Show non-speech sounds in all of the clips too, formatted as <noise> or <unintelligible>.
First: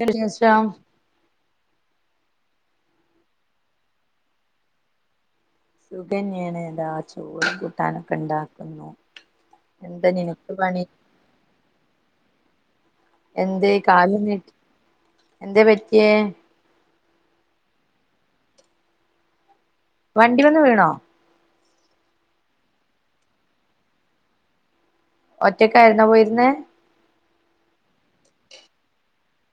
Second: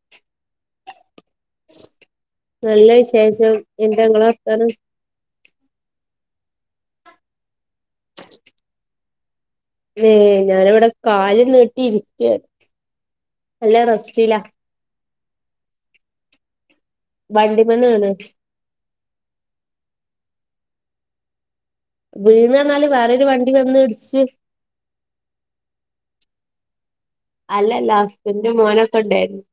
വിശേഷം നല്ല വിശേഷം എന്തങ്ങള വർത്താനം സുകന്യണ് ഏതാ ആ ചോറും കൂട്ടാനൊക്കെ ഉണ്ടാക്കുന്നു ഏ എന്താ നിനക്ക് പണി ഞാനിവിടെ കാല് നീട്ടി ഇരിക്കയാണ് എന്ത് കാല നീ എന്താ പറ്റിയേ വണ്ടിമന്ന് വീണ് വണ്ടി മന്ന് വീണോ വീണ് ന്ന്പറഞ്ഞാല് വേറൊരു വണ്ടി വന്ന് ഇടിച്ചു ഒറ്റക്ക ആയിരുന്നോ പോയിരുന്നേ അല്ലല്ല ഹസ്ബന്റ്‌ മോനൊക്കെ ഉണ്ടായിരുന്നു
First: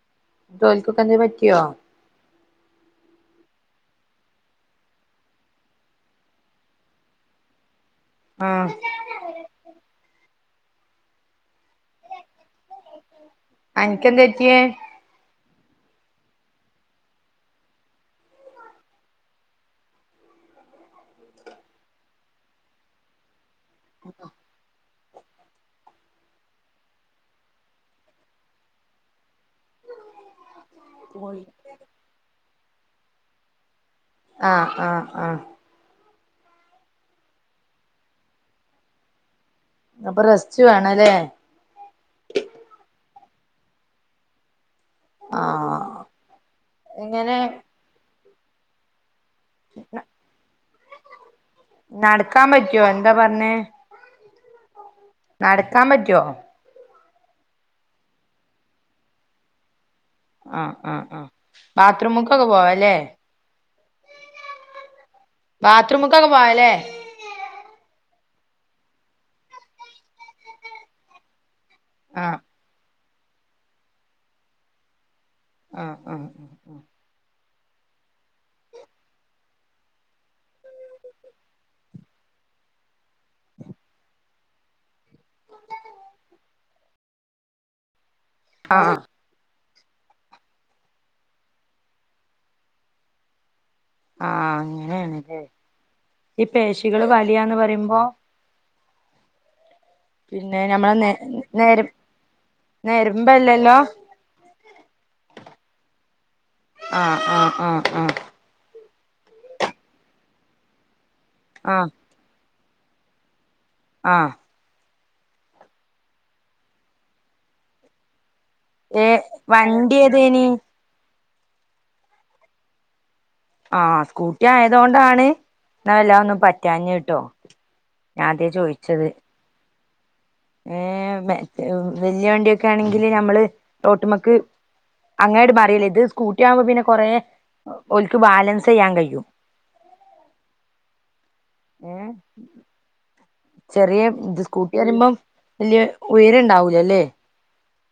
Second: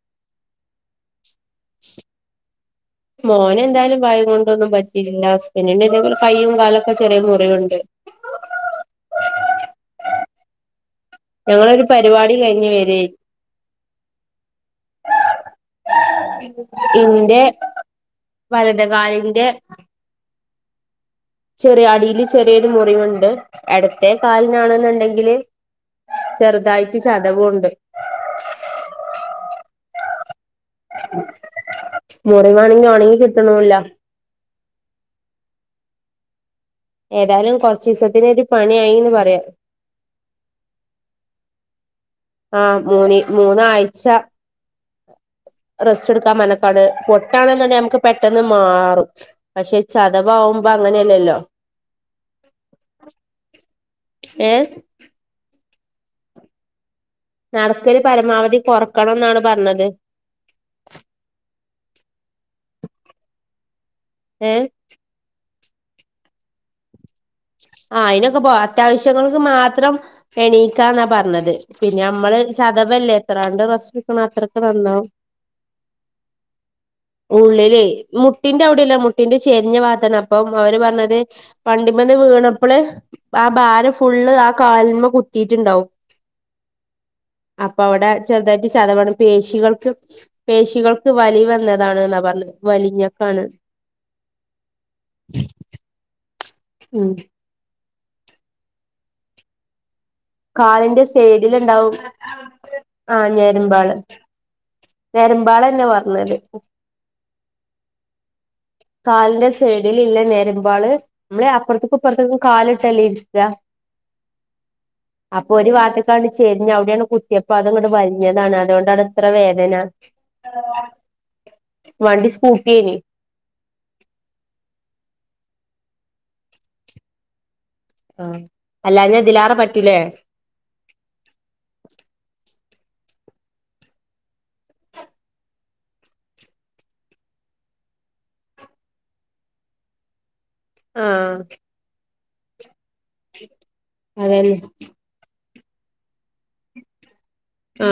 ഉ മോനെ എന്തായാലും ഭാഗ്യം കൊണ്ടൊന്നും പറ്റിയിട്ടില്ല ഹസ്ബൻഡറിന്റെ ഇതേപോലെ കയ്യയും കാലൊക്കെ ചെറിയ മുറിവുണ്ട് ആഹ ഞങ്ങളൊരു പരിപാടി കഴിഞ്ഞ് വരിയെയ്നി അൻക്കെന്ത പറ്റിയേ ഇന്റെ വലത്കാലിന്റെ ചെറിയ അടിയില് ചെറിയൊരു മുറിവുണ്ട് എടത്തെ കാലിനാണെന്നുണ്ടെങ്കില് ചെറുതായിട്ട് ചതവുണ്ട് മുറിവാ ആണെങ്കി ഒണങ്ങി കിട്ടണില്ല ആഹ് ആഹ ആഹ ഏതായാലും കുറച്ച ദിവസത്തിന് ഒരു പണിയ ആയിന്ന് പറയാം അപ്പൊ റസ്റ്റ് വേണല്ലേ ആഹ് മൂന്ന് മൂന്നാഴ്ച ആഹ് റെസ്റ്റ് എടുക്കാൻ പറഞ്ഞ്ക്കാണ് എങ്ങനെ പൊട്ടാണെന്നുണ്ടെ നമുക്ക് പെ പെട്ടെന്ന് മാറും പക്ഷെ ചതവവുമ്പോ അങ്ങനെയല്ലല്ലോ നടക്കാൻ പറ്റുവോ എന്താ പറഞ്ഞേ ഏ നടക്കാൻ പറ്റോ നടക്കല് പരമാവധി കൊറക്കണം ന്നാണ് പറഞ്ഞത് ആ ആ ആ ബാത്ത്റൂമ്ക്കൊക്കെ പോവാല്ലേ ഏ ബാത്ത്റൂമക്കൊക്കെ പോവാലേ ആ അതിനൊക്കെ പോ അത്യാവശ്യങ്ങൾക്ക് മാത്രം എണീക്കാ ന്നാ പറഞ്ഞത് പിന്നെ ആഹ് നമ്മള് ചതവല്ലേ എത്രണ്ട് റസ്റ്റ് ട്‌ക്ക്ണോ അത്രക്ക് നന്നാവും ആ ആ ഉള്ളില് മുട്ടിന്റെ അവിടെല്ല മുട്ടിന്റെ ചെരിഞ്ഞ ബാത്താണ് അപ്പം അവര് പറഞ്ഞത് വണ്ടി ഇ വീണപ്പോള് ആ ഭാരം ഫുള്ള് ആ കാൽമ കുത്തിട്ടുണ്ടാവും അപ്പൊ അവിടെ ചെറുതായിട്ട് ആഹ് ചതവാണ് പേശികൾ പേശികൾക്ക് വലി വന്നതാണ് ന്ന പറഞ്ഞത് വലിഞ്ഞക്കാണ് ആ അങ്ങനെണ് ല്ലേ ഈ പേശികള് ഉം വലിയാന്ന് പറയുമ്പോ പിന്നെ ഞമ്മളെ കാലിന്റെ നെ സൈഡിലു നേര ണ്ടാവും ആ നെരമ്പല്ലല്ലോ ഞരുമ്പാള് നെരമ്പാളല്ല പറഞ്ഞല് ആ ആ കാലിന്റെ സൈഡിൽ ഇല്ല നേരുമ്പാള് നമ്മളെ അപ്പുറത്തേക്കുപ്പുറത്തെക്കു കാലിട്ടല്ലേ ഇരിക്ക ആ അപ്പൊ ഒരു വാത്ത്ക്കാണ്ട് ചെരിഞ്ഞ് അവിടെങ്ങട്ട് കുത്തിയപ്പോ അതങ്ങട്ട് വലിഞ്ഞ <inaudible> അതാണ് അതോണ്ടാണ് ഏ ഇത്ര വേദന വണ്ടി ഏതേനി വണ്ടി സ്കൂട്ടിയേനി ആ സ്കൂട്ടി ആയതോണ്ടാണ് എന്ന എല്ലാം ഒന്നും പറ്റാഞ്ഞ കട്ടോ ആ അല്ലാഞാ ഇതിലാറ പറ്റൂലേ ഏ വ വല്ല്യാ വണ്ടിയൊക്കെ ആണെങ്കില് നമ്മള് റോട്ട്മക്ക് അങ്ങനട്ട് മറിയല്ലേ ഇത് സ്കൂട്ടി ആവുമ്പോ പിന്നെ കൊറേ ഓല്ക്ക് ബാലൻസ് ചെയ്യാൻ കഴിയും <inaudible> ആ ഏ ചെറിയ ഇത് അതന്നെ സ്കൂട്ടി പറയുമ്പം വല്യ ഉയരുണ്ടാവില്ലല്ലേ ആ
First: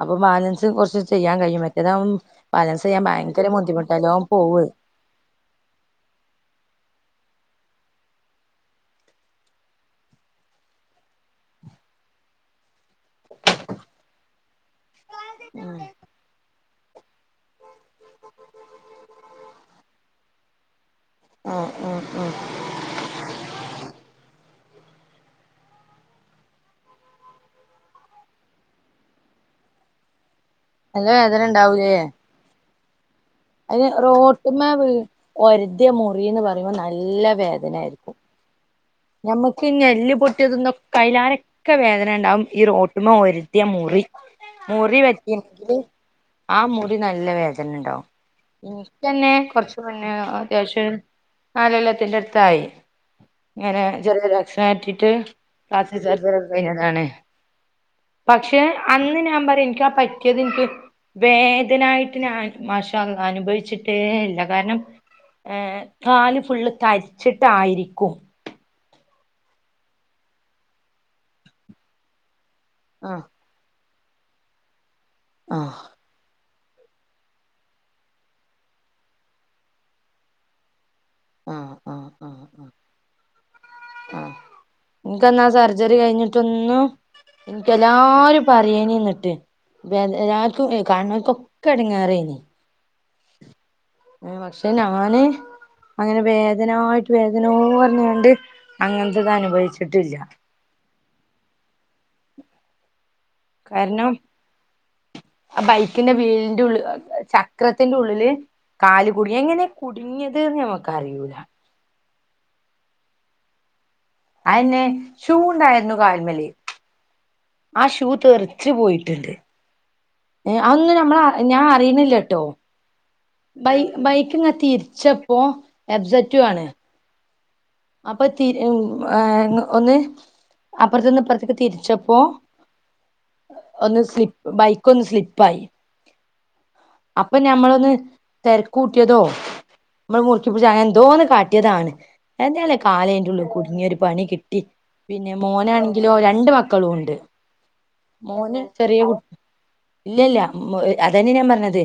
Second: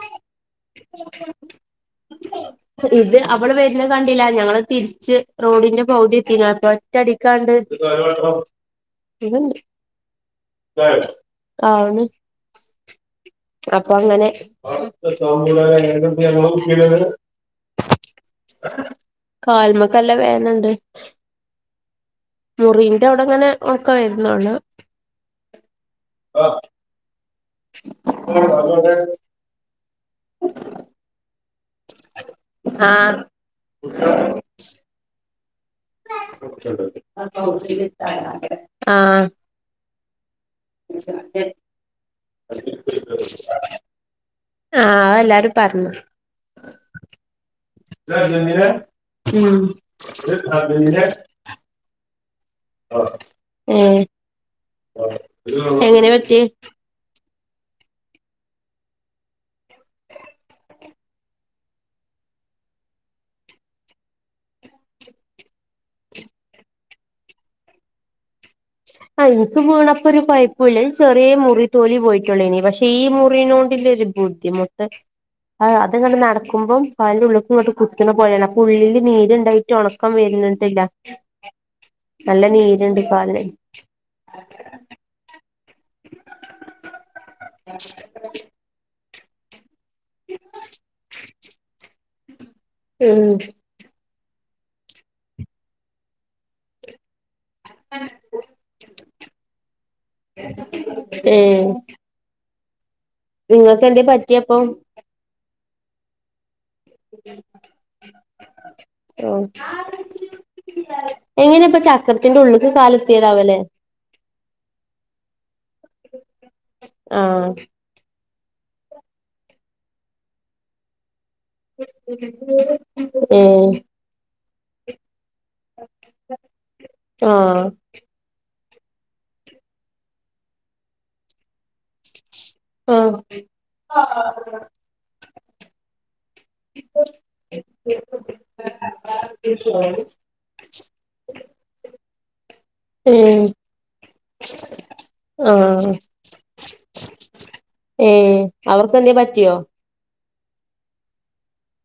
അപ്പൊ ബാലൻസ് കുറച്ച് ചെയ്യാൻ കഴിയും മറ്റേതാവുമ്പോ ബാലൻസ് ചെയ്യാൻ ഭയങ്കര ബുദ്ധിമുട്ട ല്ലോണം പോവത് ച്ച് റോഡിന്റെ പൗതി എത്തി ഒറ്റടി കണ്ട് ഇതണ്ട് ആണ് അപ്പൊ അങ്ങനെ കാൽമക്കല്ലം വേദനണ്ട് ആഹ് ആഹ് ആഹ് മുറിന്റെ അവിടെ അങ്ങനെ ഒണക്കം വരുന്നുള്ളു <inaudible> <inaudible> നല്ല വേദനണ്ടാവും ലേ ആ അയിന് റോട്ട്മേ വീണ് ഒരുതിയ മുറിന്ന് പറയുമ്പോ നല്ല വേദന ആയിരിക്കും ഞമ്മക്ക് എല്ല് പൊട്ടിയതന്നൊ ആഹ് കായിലാരെക്കെ വേദന ഉണ്ടാവും ഈ റോട്ടുമ്മ ഒരത്തിയ മൂറി ആഹ് മുറി അതെല്ലാരും വറ്റണെങ്കിൽ പറഞ്ഞു ആ മുറി നല്ലവേദ ണ്ടാവും എനിക്കന്നെ ഉം കൊറച്ച് മുന്നേ അത്യാവശ്യം നാലോല്ലത്തിന്റെ അടു ത്തായി ഇങ്ങനെ ഏഹ് ചെറിയ ഒരു മാറ്റിട്ട് പ്ലാസ്റ്റിക് എങ്ങനെ സർജറി പറ്റി ഒക്കെ കഴിഞ്ഞതാണ് പക്ഷെ അന്ന് ഞാൻ പറയും എനിക്കാ പറ്റിയത് ഇനിക്ക് വേദനായിട്ട് ഞാൻ മാഷഅല്ലാഹ് അനുഭവിച്ചിട്ടേ ഇല്ല കാരണം ഏർ കാല് ഫുള്ള് തരിച്ചിട്ടായിരിക്കും ആ എനിക്ക് വീണപ്പൊ ഒരു പൈപ്പില്ല ചെറിയ മുറി തൊലി പോയിട്ടുള്ളു ഇനി പക്ഷെ ഈ ആഹ് മുറീനൊണ്ട് രു ബുദ്ധിമുട്ട് ആഹ് അതെ നട കുക്കുമ്പോം പല ഉള്ളക്കും ഇങ്ങോട്ട് കുത്തുന്ന പോലെയാണ് അപ്പൊ ഉള്ളില് നീരുണ്ടായിട്ട് ഉണക്കം വരുന്നട്ടില്ല. ആഹ് നല്ല നീരുണ്ട് കാല് ആഹ ക്ക് എന്നാ സർ ചറി കഴിഞ്ഞിട്ടൊന്ന് എനക്ക് എല്ലാരും പറയേനിന്നിട്ട്. രാ കണ്ണക്കൊക്കെ ഇടങ്ങേറേന് ഉം.. പക്ഷെ ഞാന് അങ്ങനെ വേദനായിട്ട്. ഇതിനോ പറഞ്ഞോണ്ട് അങ്ങനത്തെ ഇത് അനുഭവിച്ചിട്ടില്ല. എ ഏഹ്.. നിങ്ങൾക്ക് എന്ത കാരണം പറ്റിയപ്പം. ന്റെ വീടിന്റെ ഉള്ളി ചക്രത്തിന്റെ ഉള്ളില്. കാല് കുടിങ്ങി ആഹ് എങ്ങനെ കുടുങ്ങിയതെന്ന് നമ്മക്ക് അറിയൂല. എങ്ങനെ ഇപ്പൊ ചക്രത്തിന്റെ ഉള്ളില് കാല് എത്തിയതാവല്ലേ. അയന്നെ ഷൂണ്ടായിരുന്നു കാല്മ്മല്. ആഹ് ആ ഷൂ തെറിച്ച് പോയിട്ട്ണ്ട് ഏ അതൊന്നും നമ്മള ഞാൻ അറിയണില്ലട്ടോ. ഏഹ് ബൈ ബൈക്ക് ഇങ്ങെ തിരിച്ചപ്പോ എബ്സറ്റുആണ് ആഹ അപ്പൊ തിരി ഒന്ന് അപ്പുറത്തൊന്ന് ഇ പ്പുറത്തേക്ക് തിരിച്ചപ്പോ. ആഹ് ഒന്ന് സ്ലിപ്പ് ബൈക്ക് ഒന്ന് സ്ലിപ്പായി. അപ്പൊ ഞമ്മളൊന്ന് തെരക്ക് കൂട്ടിയതോ നമ്മൾ മുറക്കിപ്പടിച്ച അ എന്തോ കാട്ടിയതാണ് എന്താലേ കാലേന്റെ ഉ ള്ളു ഏഹ് കുടുങ്ങിയ ഒരു പണി കിട്ടി. പിന്നെ ആഹ് മോനാണെങ്കിലോ രണ്ട് മക്കളും ഉണ്ട്. ഏഹ് മോന് ചെറിയ അവർക്കെന്തേ കുട്ടി പറ്റിയോ ഇല്ലല്ല. അതന്നെ ഞാൻ പറഞ്ഞത്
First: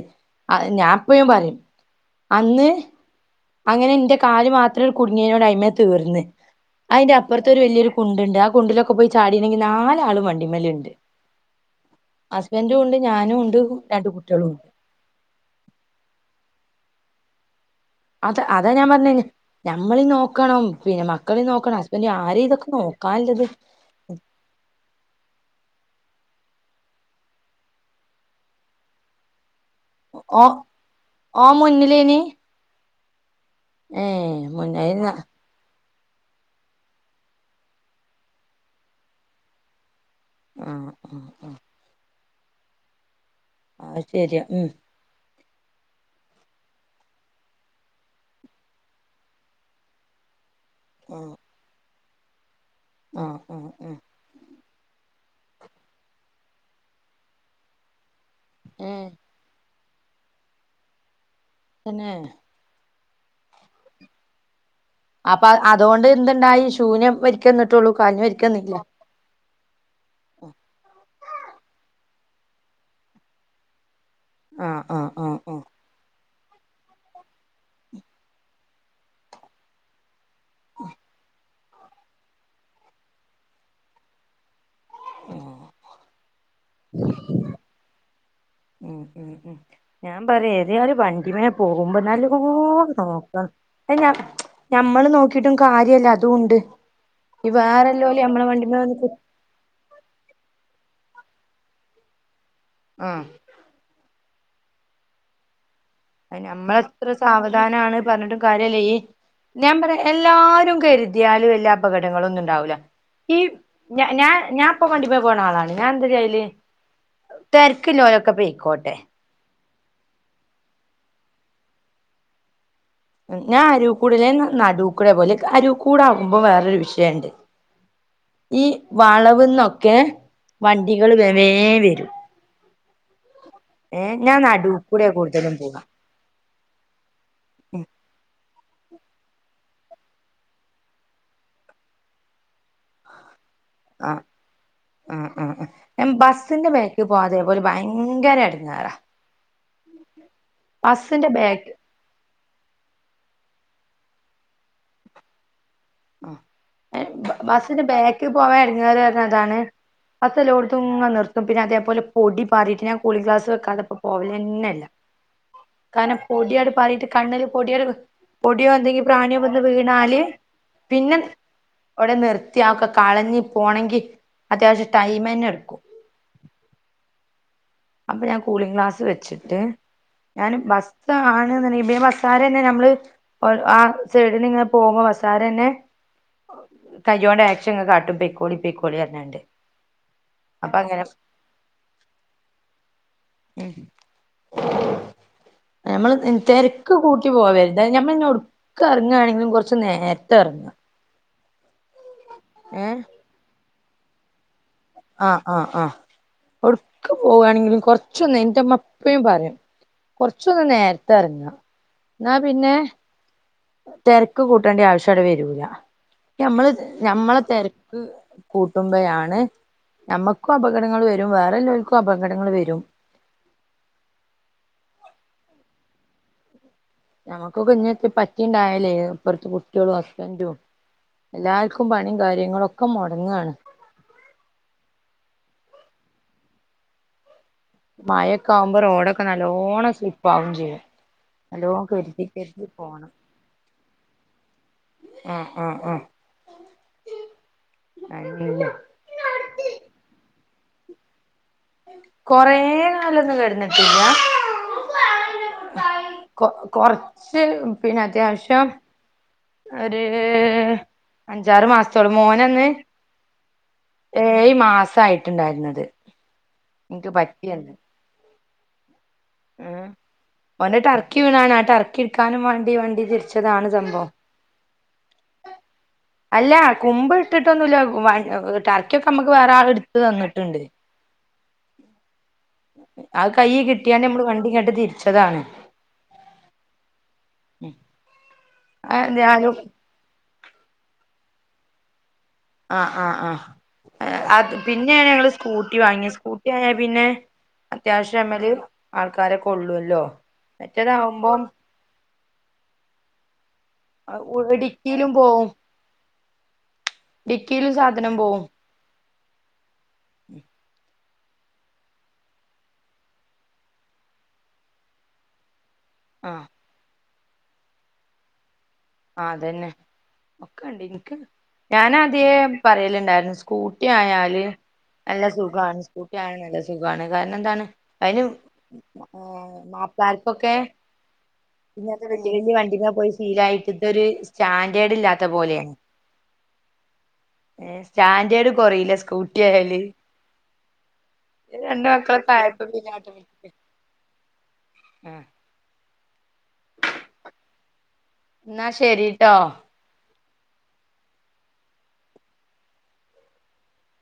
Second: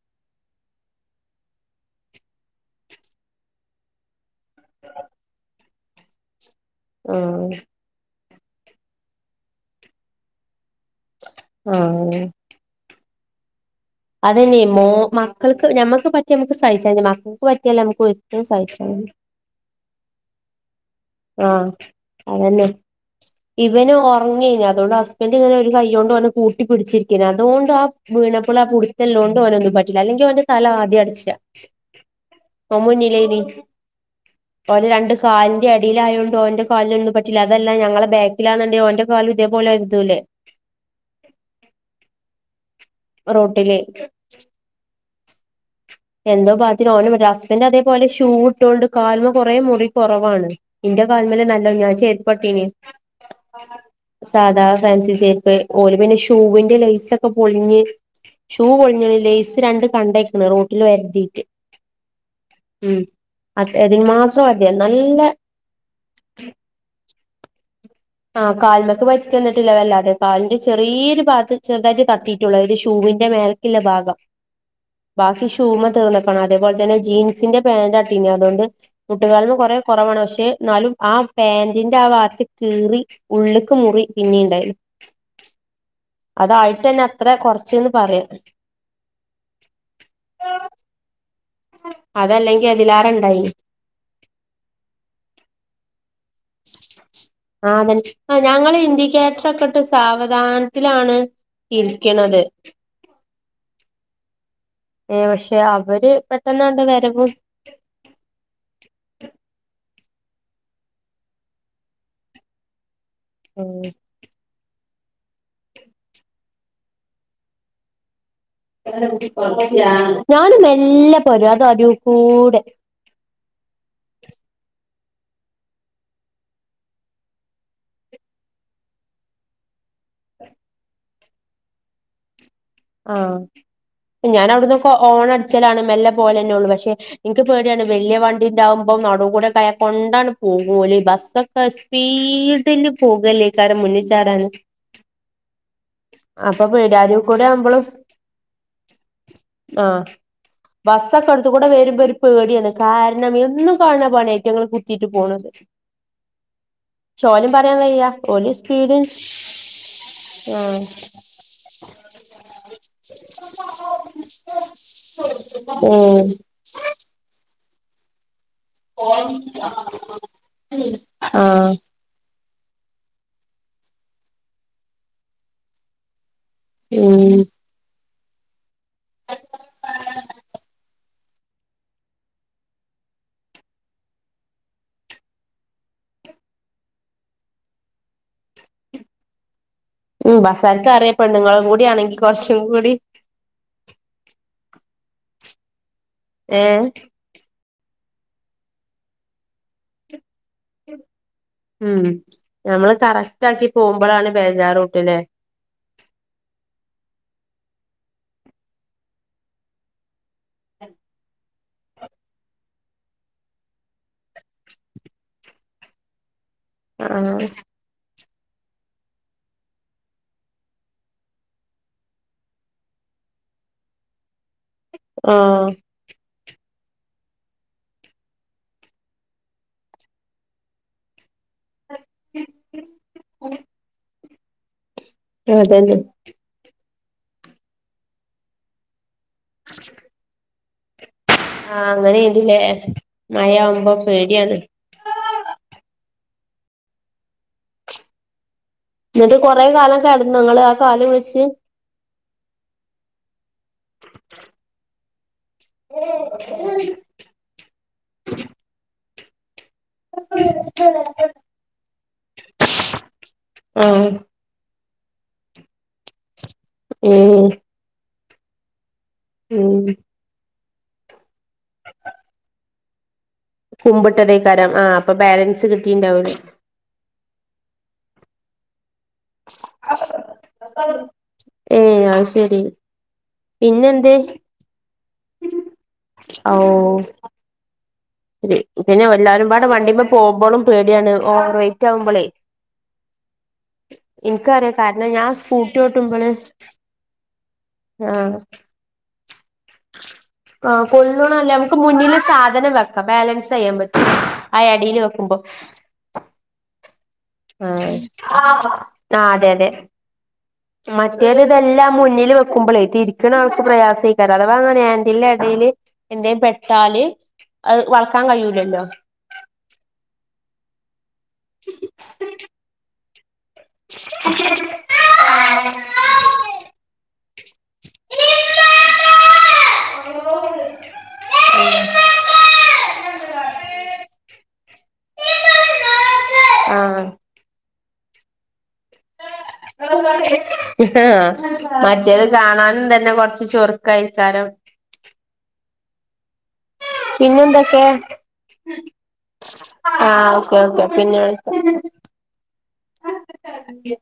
ഞാൻപ്പഴും പറയും അന്ന്. അങ്ങനെ എന്റെ കാര് മാത്രം കു നോട് അയ്മ തീർന്ന് അതിന്റെ ആഹ് അപ്പുറത്ത് ഒരു വലിയൊരു കുണ്ടുണ്ട് ആ കുണ്ടിലൊക്കെ പോയി ചാടീണെങ്കിൽ നാലാളും വണ്ടിമലുണ്ട്. ആ ഞാനും ഉണ്ട്. രണ്ട് കുട്ടികളും ഉണ്ട്. അതന്നെയ മോ മക്കൾക്ക് ഞമ്മക്ക് പറ്റി നമുക്ക് സഹിച്ച മക്കൾക്ക് പറ്റി അത അതാ ഞാൻ പറഞ്ഞ ഞമ്മളീ നോക്കണം പിന്നെ മ ആ അതന്നെ ഇവന് ഉറങ്ങെന് അതുകൊണ്ട് ഹസ്ബൻഡ് ഇങ്ങനെ ഒരു കൈയ്യോണ്ട്. കൂട്ടിപ്പിടിച്ചിരിക്കേനി അതുകൊണ്ട് ആ വീണപ്പിള ആ പുടുത്തല്ലോണ്ട് ഓനൊന്നു പറ്റി ല്ലാ അല്ലെങ്കി ഓ ഓന്റെ തല ആദ്യ അടിച്ചാ ഓ മുന്നിലേനി ഓ മ്മുന്നിലേനി ഏ <unintelligible> ടിയിലായോണ്ടോ ഓന്റെ കാലിലൊന്നും പറ്റില്ല അതല്ല ഞങ്ങളെ ബാക്കിലാന്നണ്ടേ ഓന്റെ കാലും ഇതേ പോലെ ഒരദൂലെ. ആ ആ ആ റോട്ടിലെ അത് ശരിയാ ഉം എന്തോ ഭാഗ്യത്തിന് ഓന് <unintelligible> ഹസ്ബൻഡറ് അതേപോലെ ഷൂട്ടൊണ്ട് കാൽമ കുറേ മുറി കുറവാണ് ഇന്റെ കാൽമ്മല് നല്ലോ ഞാൻ ചെരി പ്പാട്ടീ നേ ആ ആ ആ ഫാൻസിചെര്പ്പ് ഓല് പിന്നെ ഷൂവിന്റെ ലൈസെക്കൊ പൊളിഞ്ഞ് ഷൂ ഏ പൊളിഞ്ഞ്ണ് ലയ്സ് രണ്ട് കണ്ടയ്ക്ക്ണ് റോട്ടിൽ ഒര്തീട്ട് തന്നെ ഉം അ അതിന് മാത്രം ഒര് അപ്പൊ അതുകൊണ്ട് എന്തുണ്ടായി ഷൂ നേ പരിക്കന്ന് ആകാൽമക്ക് പരിക്ക് വന്നിട്ടില്ല വല്ലാതെ കാലിന്റെ ചെറിയൊരു ഭാത്ത് ചെറുതായിട്ട് തട്ടിട്ട് ട്ടെ ള്ളു അയില് ഷൂവിന്റെ മേലക് ല്ല ഭാഗം ആ ആ ആ ബാക്കി ആ ഷൂമ്മ തീർന്ന ണം അതേപോലെ തന്നെ ജീൻസിന്റെ പാന്റാട്ടീ നേ അതൊണ്ട് മുട്ടുകാല് മ്മ കുറെ കുറവാണ് പക്ഷെ ട്ട് ന്നാലും ആ പാന്റിന്റെ ആ ഭാത്ത് കീറി ഉള്ള്ക്ക് മുറി പിന്നി ണ്ടായിണ് അതായിട്ട്ന്നെ അത്ര കുറച്ച്ന്ന് പറയാ ഉം ഉം ഉ ഞാൻ പറയാ ഏതാലും വണ്ടി മ്മെ പോകുമ്പോ നല്ലോ അതല്ലെങ്കിൽ അതിലേറെ നോക്കണ്ണം ഉണ്ടായിനി അഹ് ഞമ്മള് നോക്കിട്ടും കാര്യല്ല അതും ഉണ്ട് ഈ ആതന്നെ വേറെല്ലോല് ആ നമ്മളെ ഞങ്ങള് വണ്ടിമേ വന്ന് കു ഇൻഡിക്കേറ്റർ ഒക്കെ ഇട്ട് സാവധാനത്തി ലാണ് ഇരിക്ക്ണത് ആ ഏ പക്ഷെ അവര് അ പെട്ടെന്നാണ്ട് ഞമ്മളെത്ര വരവും സാവധാനാണ് പറഞ്ഞിട്ടും കാര്യല്ല ഈ ഞാൻ പറയാ എല്ലാരും കരുതിയാലും എല്ലാ അപകടങ്ങള ഒന്നും ഉണ്ടാവൂല്ല ഈ ഞാ ഞാ ഇപ്പ വണ്ടിമ്മ പോണ ആളാണ് ഞാൻ എന്ത ചെയ്യല് തെര്ക്ക്ല്ലോലൊക്കെ പോയ് ഞാന് മെല്ലെപോരും അതൊ അരൂകൂടെ ഞാൻ അരുക്കൂടല്ല ഞാ നടൂക്കൂടെ പോല് അരുക്കൂട ആകുമ്പം വേറെരു വിഷയണ്ട് ഈ വളവ്ന്നൊക്കെ വണ്ടികള് വേ വേ വരും ആ ഏ ഞാൻ അവിട്ന്നൊക്കെ ഓണടിച്ചാലാണ് മെല്ലെ പോലെന്നെള്ളൂ പക്ഷെ ഇൻക്ക് പേടിയാണ് വല്യയവണ്ടി ഉണ്ടാവുമ്പം നടൂകൂടെ ക്കായാ കൊണ്ടണ്ട് പോക്കൂ ഓല് ബസ്സൊക്കെ സ്പീഡില് പോകല്ലേ ആ ആ ആ ഞാൻ അപ്പൊ ബസ്സിന്റെ പേടി ബേക്ക് പോകാതെ ഓല് ഭയങ്കര എട് ങ്ങേ റാ ബസ്സിന്റെ ആബസ്സൊക്കെ എടുത്ത്കൂടെ ബേക്ക് വരുമ്പോ ഒരു പേടിയാണ് കാരണം എന്നും കാണ് ണപണിയാ ഇതി റ്റങ്ങള് കുത്തീട്ട് പോണത് പക്ഷെ ഓലിം പറയാൻ വയ്യ ബസ്സിന്റെബേക്ക് ഓല് പോവാൻ ഇടങ്ങേറ് സ്പീഡിൽ റഞ്ഞാതാണ് ബസ്സ് ആഹ് എല്ലോട്തും ങ്ങനിർത്തും പിന്നെ അതേപോലെ പൊടി <unintelligible> കൂളി ഗ്ലാസ് വെക്കാതെ ഇപ്പം പോവലെ ന്നെ ഇല്ല കാരണം ഉം പൊടി യങ്ങാട്ട് പാറീട്ട് കണ്ണ് ല് പൊടിയ പൊടിയോ എന്തെങ്ക പ്രാണിയോ വ വീണാല് ആഹ് പിന്നെവിട കൃത്യൊക്കെ കളഞ്ഞി പോണമെങ്കിൽ അത്യാവശ്യം ടൈമ തന്നെ എടുക്കും ഉം അപ്പൊ ഞാൻ കൂളിംഗ ഗ്ലാസ് വെച്ചിട്ട് ഞാന് ബസ് ആണ് ഇ ബസ്സാര തന്നെ നമ്മള് ആ സൈഡിന ഇങ്ങനെ പോവുമ്പോ ബസാരന്നേ <inaudible> കോണ്ട് ആക്ഷങ് കാട്ടും പെയക്കോളി പേക്കോളി പറഞ്ഞാണ്ട് ഉം അപ്പൊ ബസർക്ക് അങ്ങനെ അറിയപ്പ നിങ്ങളും കൂടി ആണെങ്കി കൊറച്ചും കൂടി ഉം ഞമ്മള് ഏഹ് തിരക്ക് കൂട്ടി പോവരുതായത് നമ്മൾ ഇന്നെ ഒടുക്ക ഇറങ്ങായാണെങ്കിലും കുറച്ച് നേരത്തെ ഇറങ്ങും ഉം നമ്മള് ഏഹ് കറക്റ്റ് ആക്കി പോകുമ്പോഴാണ് ബേജാറും ആഹ് ആഹ് ആഹ് എവിടക്ക പോകവാണെങ്കിലും കൊറച്ചൊന്ന് എന്റെ അമ്മ എപ്പയും പറയും കൊറച്ചൊന്ന് നേരത്തെ ഇറങ്ങാ എന്നാ പിന്നെ തിരക്ക് കൂട്ടേണ്ടി ആവശ്യവിടെ വരൂല്ല ഞമ്മള് ആഹ് ഞമ്മളെ തിരക്ക് കൂട്ടുമ്പയാണ് നമ്മുക്കും അപകടങ്ങൾ വരും വേറെല്ലാവർക്കും അപകടങ്ങൾ വരും ആ നമ്മക്കൊ കുഞ്ഞ പറ്റിണ്ടായല്ലേ ഇപ്പറത്തെ കുട്ടികളും ഹസ്ബൻറും എല്ലാക്ക ക്കും പണിയും കാര്യങ്ങളൊക്കെ മുടങ്ങാണ് ആഹ അത് തന്നെ മഴൊക്കെ ആകുമ്പോ റോഡൊക്കെ നല്ലവോണം സ്ലിപ്പ് ആകും ചെയ്യും നല്ലോണം ആഹ അങ്ങനെ കരുതി ഇണ്ടല്ലേ കരുതി പോണം മഴ ആവുമ്പോ പേടിയന്ന് അ കാൽ വച്ച് കൊറെ നാലൊന്നും കടുന്നിട്ടില്ല കൊ കൊറച്ച് പിന്നെ അത്യാവശ്യം ഒരു അഞ്ചാറ് മാസത്തോളു മോനന്ന് ആഹ ആയിട്ടുണ്ടായിരുന്നത് നിൻക്ക് ഏഹ് പറ്റിയല്ലെ ഉം ഓൻ ടർക്കി വീണാണ് ആ ടർക്കി ഇടുക്കാനും വണ്ടി വണ്ടി തിരിച്ചതാണ് സംഭവം കുമ്പിട്ടതേക്കാരം ആഹ് അപ്പൊ ബാലൻസ് കിട്ടിണ്ടാവൂല അല്ല കുമ്പ് ഇട്ടിട്ടൊന്നുമല്ല ക്കെ നമുക്ക് വേറെ ആൾ എടുത്ത് തന്നിട്ടുണ്ട് ഏഹ് അത് ശെരി ആ കൈ കിട്ടിയാൽ പിന്നെന്തേ നമ്മള് വണ്ടി ഇങ്ങട്ട് തിരിച്ചതാണ് ഔ ഉം പിന്നെ എല്ലാരുംപാട് വണ്ടിമ്മ പോകുമ്പോളും പേടിയാണ് ഓവർ വെയറ്റ് ആകുമ്പോളേ ആഹ് ആഹ് ആഹ് അത് ഇൻക്കറിയാം കാരണം പിന്നെയാണ് ഞങ്ങള് ഞാൻ സ്കൂട്ടി വാങ്ങിയത് ഓട്ടുമ്പള് സ്കൂട്ടി വാങ്ങാ പിന്നെ ആഹ് അത്യാവശ്യമ്മൽ ആൾകാ ആ കൊള്ളണംല്ലേ നമുക്ക് മുന്നില സാധനം വെക്ക ബാലൻസ് അയ്യാൻ പറ്റും ആ എടിൽ ഡിക്കിയിലും വെക്കുമ്പോ പോവും ഡിക്കിയിലും ഉ സാധനം ആ പോവും അതെ അതെ മറ്റേരു ഇതെല്ലാം മുന്നിൽ വെക്കുമ്പോളേ തിരിക്കണ അവൾക്ക് പ്രയാസം ഏയ്കാരം അഥവാ അങ്ങനെ ആന്റിൽന്റെ ഇടയിൽ എന്തേും ആഹ് പെട്ടാല് അത് വളക്കാൻ കഴിയൂലല്ലോ ആ അതന്നെ ഒക്കെണ്ട് എനിക്ക് ഞാന ആദ്യേ പറയലുണ്ടായിരുന്നു സ്കൂട്ടി ആായാല് നല്ല സുഖമാണ് സ്കൂട്ടി ആണ നല്ല സുഖമാണ് കാരണം എന്താണ് അതിന് ആക്കാർക്കൊക്കെ ഇങ്ങനത്തെ വല്ല്യ വല്ല്യ വണ്ടിമ്മേ പോയി ഷീലായി ഇതൊരു സ്റ്റാൻഡേർഡ് ഇല്ലാത്ത പോലെയാണ് ആ സ്റ്റാൻഡേർഡ് കുറല്ല സ്കൂട്ടി ആയാല് രണ്ട് ആമറ്റേത് മക്കളൊക്കെ ആയപ്പോ കാണാനും പിന്നെ തന്നെ കൊറച്ച് ചുറുക്കായിക്കാരം ആ പിന്നെന്തൊക്കെ എന്നാ ശരിട്ടോ ആ ഓക്കെ പിന്നെ വിളി